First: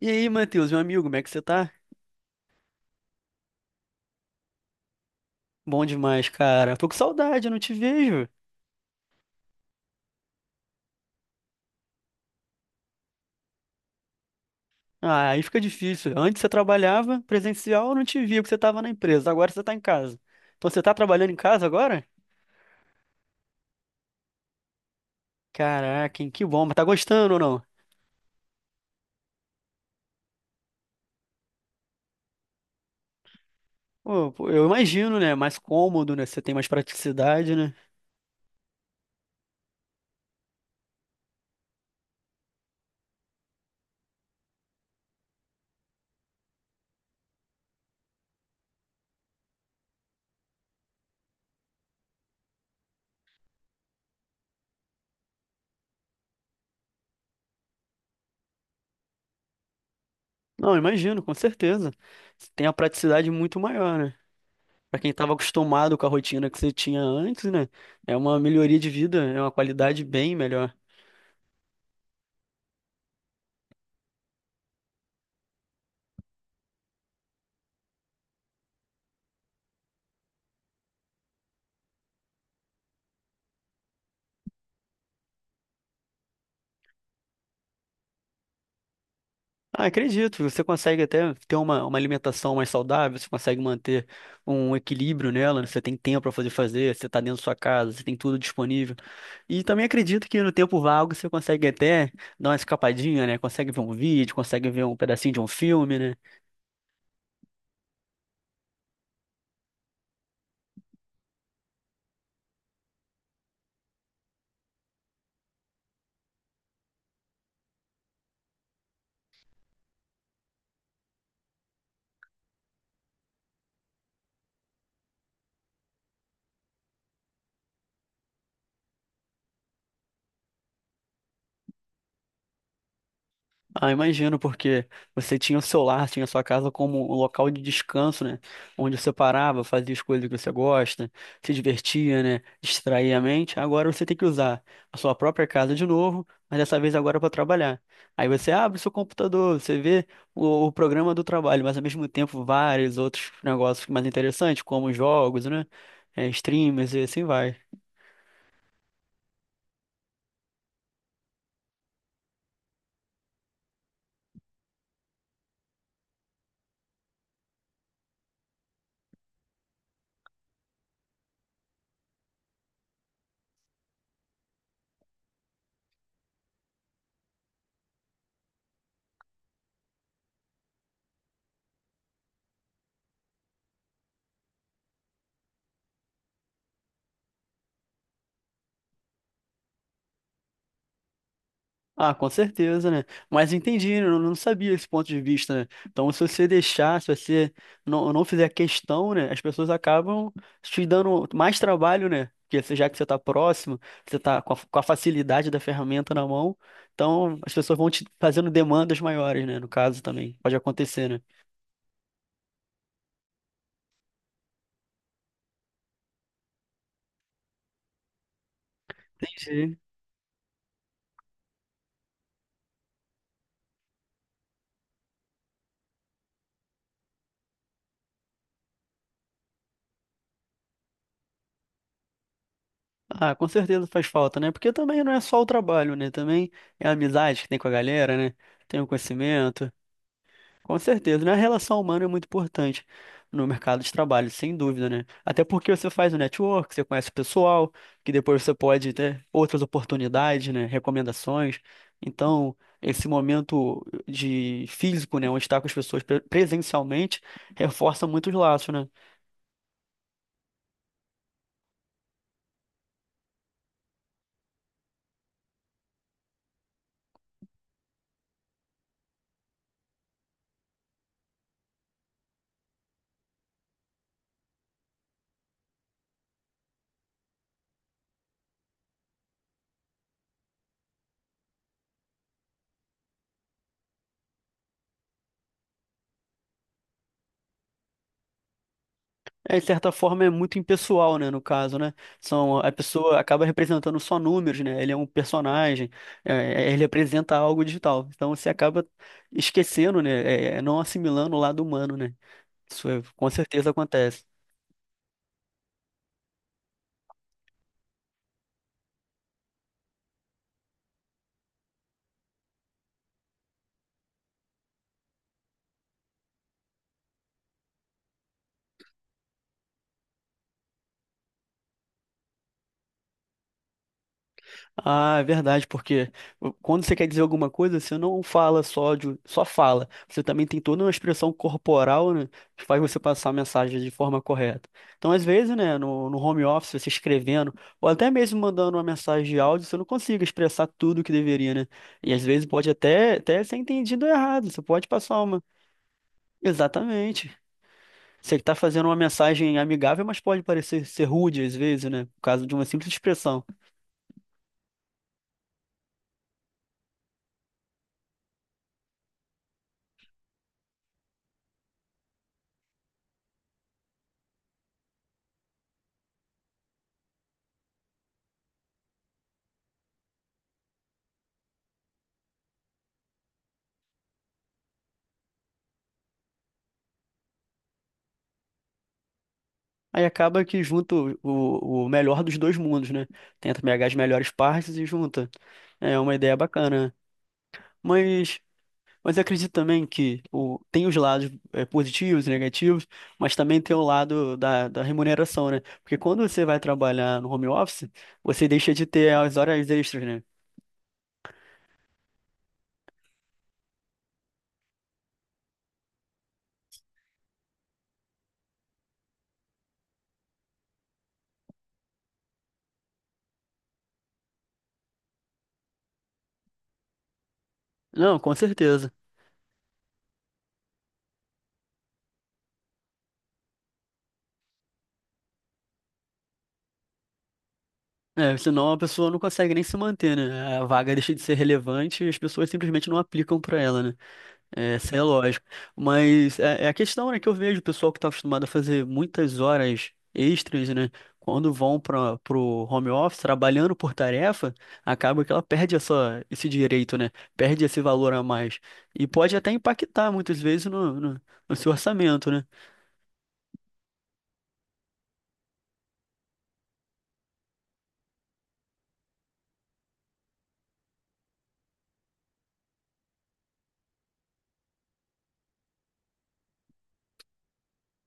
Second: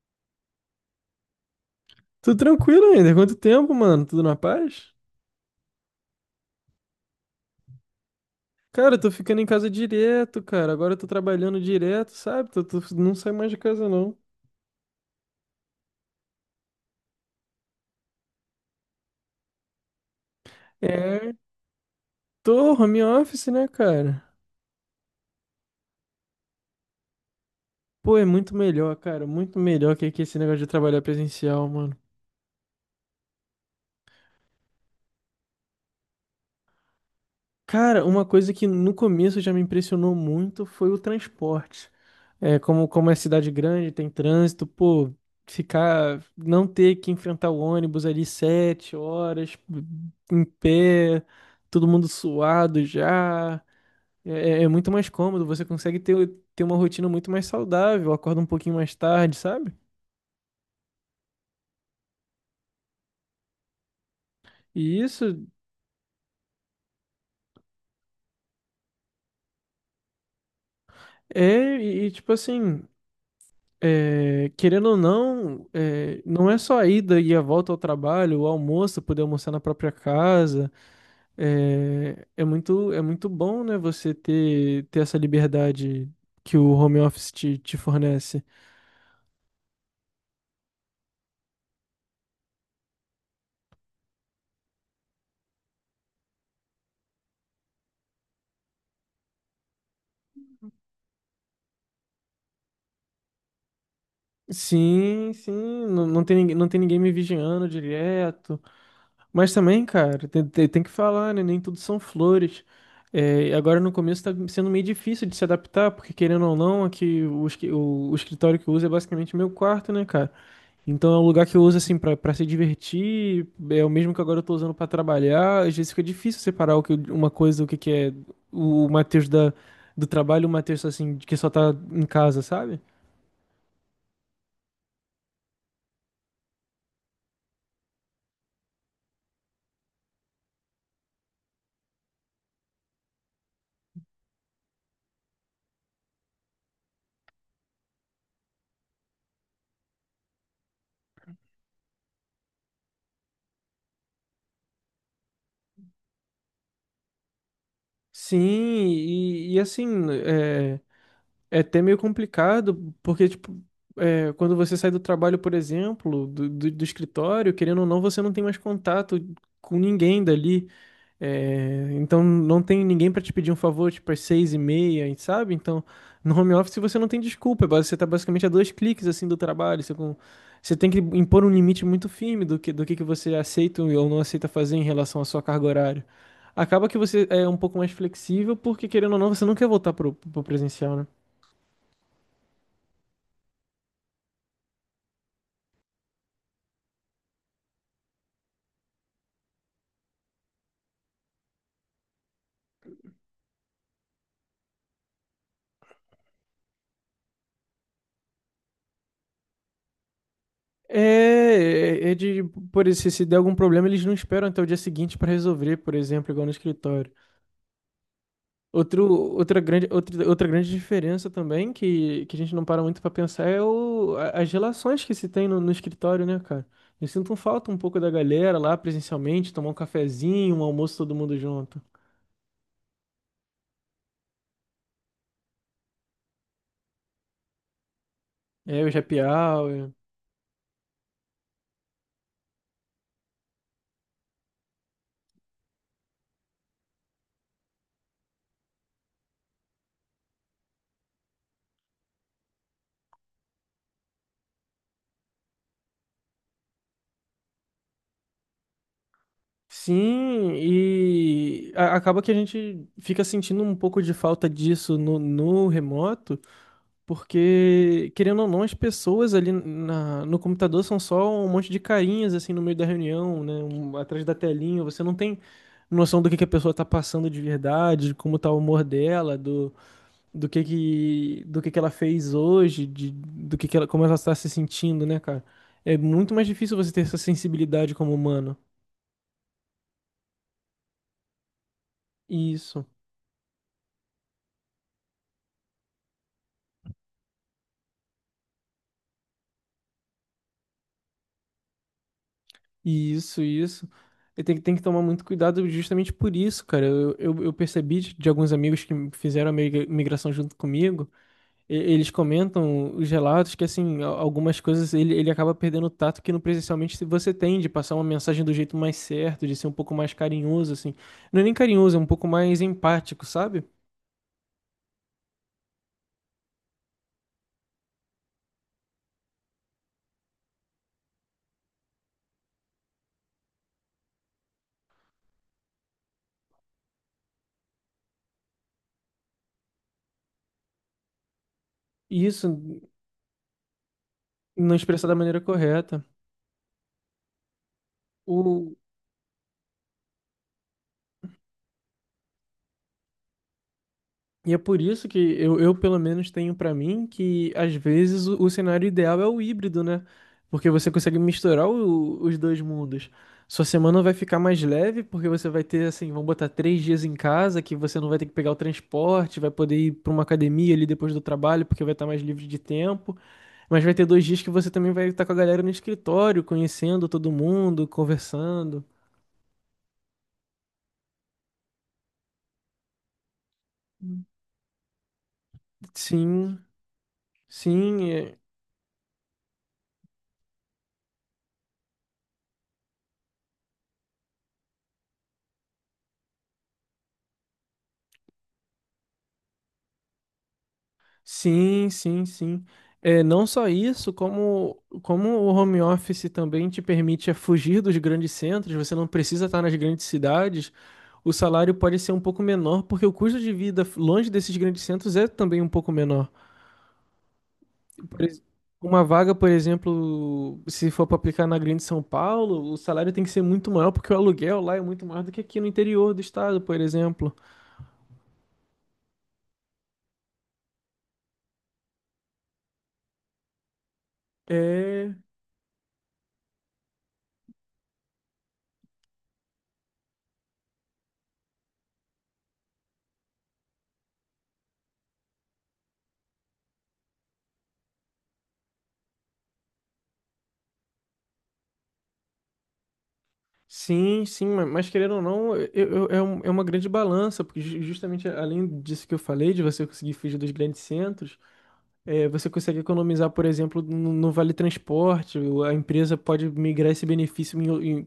E aí, Matheus, meu amigo, como é que você tá? Tô tranquilo ainda. Quanto tempo, mano? Tudo na paz? Bom demais, cara. Tô com saudade, eu não te vejo. Cara, eu tô ficando em casa direto, cara. Agora eu tô trabalhando direto, sabe? Não saio mais de casa, não. Ah, aí fica difícil. Antes você trabalhava presencial, eu não te via, porque você tava na empresa. Agora você tá em casa. Então você tá trabalhando É, em casa agora? tô home office, né, cara? Caraca, hein, que bom. Mas tá gostando ou não? Pô, é muito melhor, cara. Muito melhor que esse negócio de trabalhar presencial, mano. Pô, eu imagino, né? Mais cômodo, né? Você tem mais praticidade, né? Cara, uma coisa que no começo já me impressionou muito foi o transporte. É, como é cidade grande, tem trânsito, pô, ficar, não ter que enfrentar o ônibus ali 7 horas, em pé, todo mundo suado já, é, é muito mais cômodo, ter uma rotina muito mais saudável, acorda um pouquinho mais tarde, sabe? Não, imagino, com certeza. Você tem a praticidade muito maior, né? Pra E quem tava isso. acostumado com a rotina que você tinha antes, né? É uma melhoria de vida, é uma qualidade bem melhor. Tipo assim, querendo ou não, não é só a ida e a volta ao trabalho, o almoço, poder almoçar na própria casa. É muito bom, né, ter essa liberdade que o home office te fornece. Ah, acredito, você consegue até ter uma alimentação mais saudável, você consegue manter um equilíbrio nela, né? Você tem tempo para fazer, você está dentro da sua casa, você tem tudo disponível. E também acredito que no tempo vago você consegue até dar uma escapadinha, né? Consegue ver um vídeo, consegue ver um Sim, pedacinho de um sim, filme, né? Não tem ninguém me vigiando direto. Mas também, cara, tem que falar, né? Nem tudo são flores. É, agora no começo tá sendo meio difícil de se adaptar, porque querendo ou não, aqui o, esqui- o escritório que eu uso é basicamente meu quarto, né, cara? Então é um lugar que eu uso assim pra para se divertir, é o mesmo que agora eu tô usando pra trabalhar. Às vezes fica difícil separar o que, que é o Matheus da, do trabalho, e o Matheus assim, que só tá em casa, sabe? Ah, imagino, porque você tinha o seu lar, tinha a sua casa como um local de descanso, né? Onde você parava, fazia as coisas que você gosta, se divertia, né? Distraía a mente. Agora você tem que usar a sua própria casa de novo, mas dessa vez agora para trabalhar. Aí você abre o seu computador, você vê o programa do trabalho, mas ao mesmo tempo vários outros negócios mais interessantes, como jogos, né? É, streamers e assim vai. Sim, e, e assim, é, É até meio complicado, porque, tipo, é, quando você sai do trabalho, por exemplo, do escritório, querendo ou não, você não tem mais contato com ninguém dali. É, então, não tem ninguém para te pedir um favor, tipo, às 6:30, sabe? Então, no home office você não tem desculpa, você tá basicamente a dois cliques, assim, do trabalho. Você tem que impor um limite muito firme do que, do que você aceita ou não aceita fazer em relação à sua carga horária. Acaba que você é um pouco mais flexível, porque, querendo ou não, você não quer voltar pro presencial, né? Ah, com certeza, né? Mas entendi, né? Eu não sabia esse ponto de vista, né? Então, se você deixar, se você não fizer questão, né? As pessoas acabam te dando mais trabalho, né? Porque você- já que você está próximo, você está com a facilidade da ferramenta na mão, então as pessoas vão te fazendo demandas maiores, né? No caso também, pode É, acontecer, né? é é de, por isso, se der algum problema, eles não esperam até o dia seguinte para resolver, por exemplo, igual no escritório. Outro, Entendi. Outra grande diferença também, que a gente não para muito para pensar, é as relações que se tem no escritório, né, cara? Eu sinto falta um pouco da galera lá presencialmente, tomar um cafezinho, um almoço todo mundo junto. Ah, com certeza faz falta, né? Porque também não é só o trabalho, né? Também é a amizade que tem com a galera, né? Tem É, o o happy conhecimento. hour. Com certeza, né? A relação humana é muito importante no mercado de trabalho, sem dúvida, né? Até porque você faz o network, você conhece o pessoal, que depois você pode ter outras oportunidades, né? Recomendações. Então, esse momento de físico, né, onde está com as pessoas pre- presencialmente, reforça muito os laços, né? Sim, acaba que a gente fica sentindo um pouco de falta disso no remoto. Porque, querendo ou não, as pessoas ali no computador são só um monte de carinhas, assim, no meio da reunião, né? Atrás da telinha. Você não tem noção que a pessoa tá passando de verdade, de como tá o humor dela, do que ela fez hoje, de, do que ela, como ela tá se sentindo, né, cara? É muito mais difícil você ter essa sensibilidade como humano. É, de certa forma é muito impessoal, né, no caso, né? São, a Isso. pessoa acaba representando só números, né? Ele é um personagem, ele representa algo digital. Então você acaba esquecendo, né? Não assimilando o lado humano, né? Isso é- com Isso, certeza isso. acontece. E tem que tomar muito cuidado justamente por isso, cara. Eu percebi de alguns amigos que fizeram a migração junto comigo, eles comentam os relatos que, assim, algumas coisas ele acaba perdendo o tato que no presencialmente se você tem, de passar uma mensagem do jeito mais certo, de ser um pouco mais carinhoso, assim. Não é nem carinhoso, é um pouco mais empático, sabe? Ah, é verdade, porque quando você quer dizer alguma coisa, você não fala só de, só fala. Você também tem toda uma expressão corporal, né, que faz você passar a mensagem de forma correta. Então, às vezes, né, no home office, você escrevendo, ou até mesmo mandando uma mensagem de áudio, você não consegue expressar tudo o que deveria, né? E às E vezes isso, pode até ser entendido errado. Você não pode expressar da passar maneira uma. correta. Exatamente. Você está fazendo uma mensagem amigável, mas pode parecer ser rude às vezes, né? Por causa de uma simples expressão. E é por isso que eu pelo menos, tenho pra mim que, às vezes, o cenário ideal é o híbrido, né? Porque você consegue misturar os dois mundos. Sua semana vai ficar mais leve, porque você vai ter, assim, vamos botar 3 dias em casa, que você não vai ter que pegar o transporte, vai poder ir pra uma academia ali depois do trabalho, porque vai estar mais livre de tempo. Mas vai ter 2 dias que você também vai estar com a galera no escritório, conhecendo todo mundo, conversando. Aí acaba que junta o, o melhor dos dois mundos, né? Tenta pegar as melhores partes e junta. É uma ideia Sim, bacana, né? sim, é. Mas, mas eu acredito também que o, tem os lados é, positivos e negativos, mas também tem o lado da, da remuneração, né? Porque quando você vai trabalhar no home office, você deixa de ter as horas extras, né? Sim, é, não só isso, como o home office também te permite fugir dos grandes centros, você não precisa estar nas grandes cidades, o salário pode ser um pouco menor, porque o custo de vida longe desses grandes centros é também um pouco menor. Não, Por com ex- certeza. uma vaga, por exemplo, se for para aplicar na Grande São Paulo, o salário tem que ser muito maior, porque o aluguel lá é muito maior do que aqui no interior do estado, por exemplo. É, senão a pessoa não consegue nem se manter, né? A vaga deixa de ser relevante e as pessoas simplesmente não aplicam para ela, né? É, isso é É. lógico. Mas é, é a questão, né, que eu vejo o pessoal que está acostumado a fazer muitas horas extras, né? Quando vão para o home office trabalhando por tarefa, acaba que ela perde essa, esse direito, né? Perde esse valor a mais. E pode até impactar muitas vezes no seu orçamento, né? Mas querendo ou não, é uma grande balança, porque justamente além disso que eu falei, de você conseguir fugir dos grandes centros, é, você consegue economizar, por exemplo, no vale transporte, a empresa pode migrar esse benefício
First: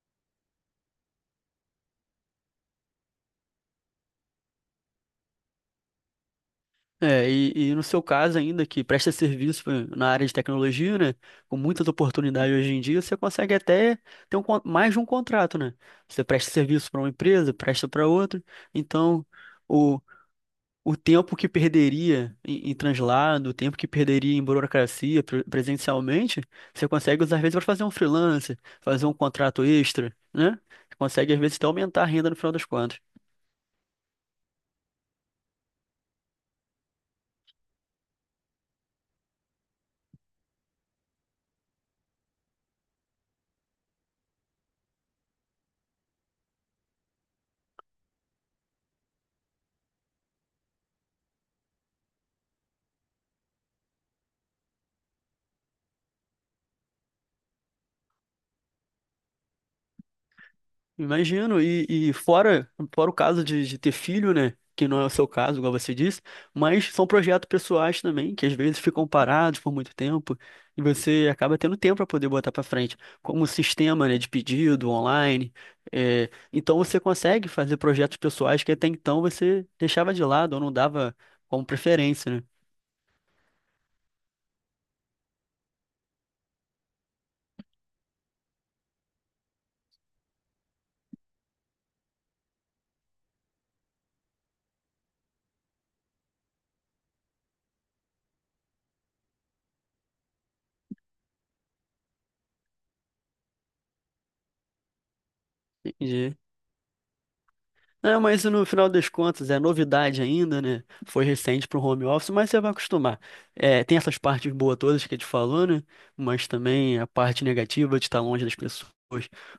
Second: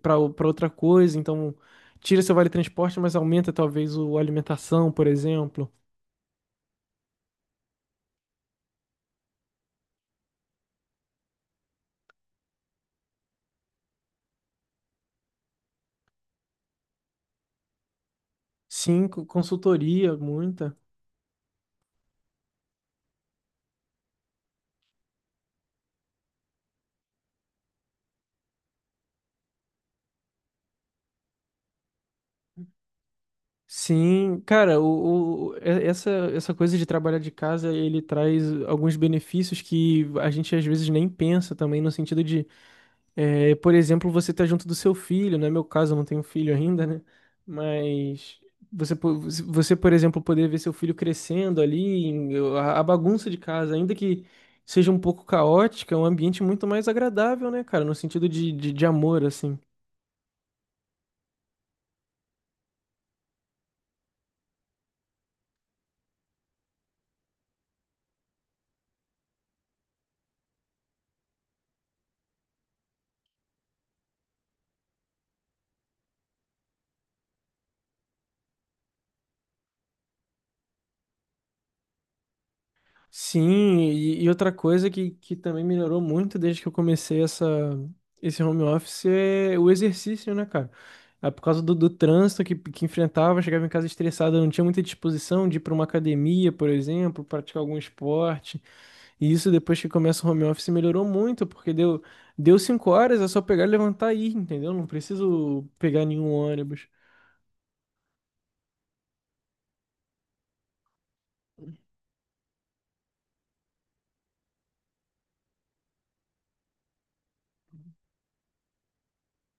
para outra coisa, então tira seu vale transporte, mas aumenta talvez o alimentação, por exemplo. É, e no seu caso ainda, que presta serviço pra- na área de tecnologia, né? Com muitas oportunidades hoje em dia, você consegue até ter um, con- mais de um contrato, né? Você presta serviço para uma empresa, presta para outra. Então, o, Consultoria, muita. o tempo que perderia em, em translado, o tempo que perderia em burocracia pre- presencialmente, você consegue usar às vezes para fazer um freelancer, fazer um contrato extra, né? Você consegue às vezes até aumentar a renda no final das contas. Sim, cara, essa coisa de trabalhar de casa, ele traz alguns benefícios que a gente às vezes nem pensa também, no sentido de, é, por exemplo, você tá junto do seu filho, não é meu caso, eu não tenho filho ainda, né? Mas você, po- você, por exemplo, poder ver seu filho crescendo ali, a bagunça de casa, ainda que seja um pouco caótica, é um ambiente muito mais agradável, né, cara, no sentido de amor, assim. Imagino, e fora, fora o caso de ter filho, né? Que não é o seu caso, igual você disse, mas são projetos pessoais também, que às vezes ficam parados por muito tempo, e você acaba tendo tempo para poder botar para frente, como o sistema, né, de pedido online. É, então você consegue fazer projetos pessoais que até então você deixava de lado ou não dava como preferência, né? Sim, e outra coisa que também melhorou muito desde que eu comecei esse home office é o exercício, né, cara? Ah, por causa do trânsito que enfrentava, chegava em casa estressado, eu não tinha muita disposição de ir para uma academia, por exemplo, praticar algum esporte. E isso depois que começa o home office melhorou muito, porque deu 5 horas, é só pegar, levantar e ir, entendeu? Não preciso pegar nenhum ônibus. É, mas no final das contas é novidade ainda, né? Foi recente para o home office, mas você vai acostumar. É, tem essas partes boas todas que a gente falou, né? Mas também a parte negativa de estar longe das pessoas,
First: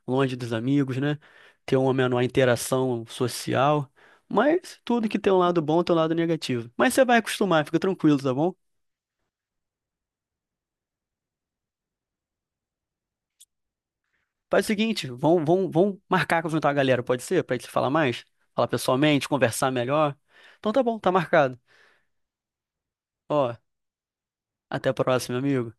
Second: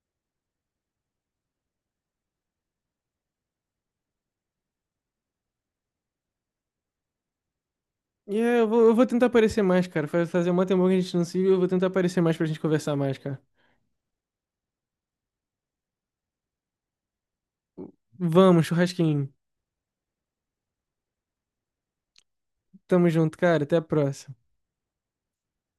longe dos amigos, né? Ter uma menor interação social. Mas tudo que tem um lado bom tem um lado negativo. Mas você vai acostumar, fica tranquilo, tá bom? Eu vou tentar aparecer mais, cara. Fazer uma temporada que a gente não se viu, eu vou tentar aparecer mais pra gente conversar mais, cara. Faz o seguinte, vamos marcar com juntar a galera, pode ser? Pra gente se falar mais? Vamos, Falar pessoalmente, churrasquinho. conversar melhor. Então tá bom, tá marcado. Tamo junto, Ó, cara. Até a próxima. até a próxima, amigo.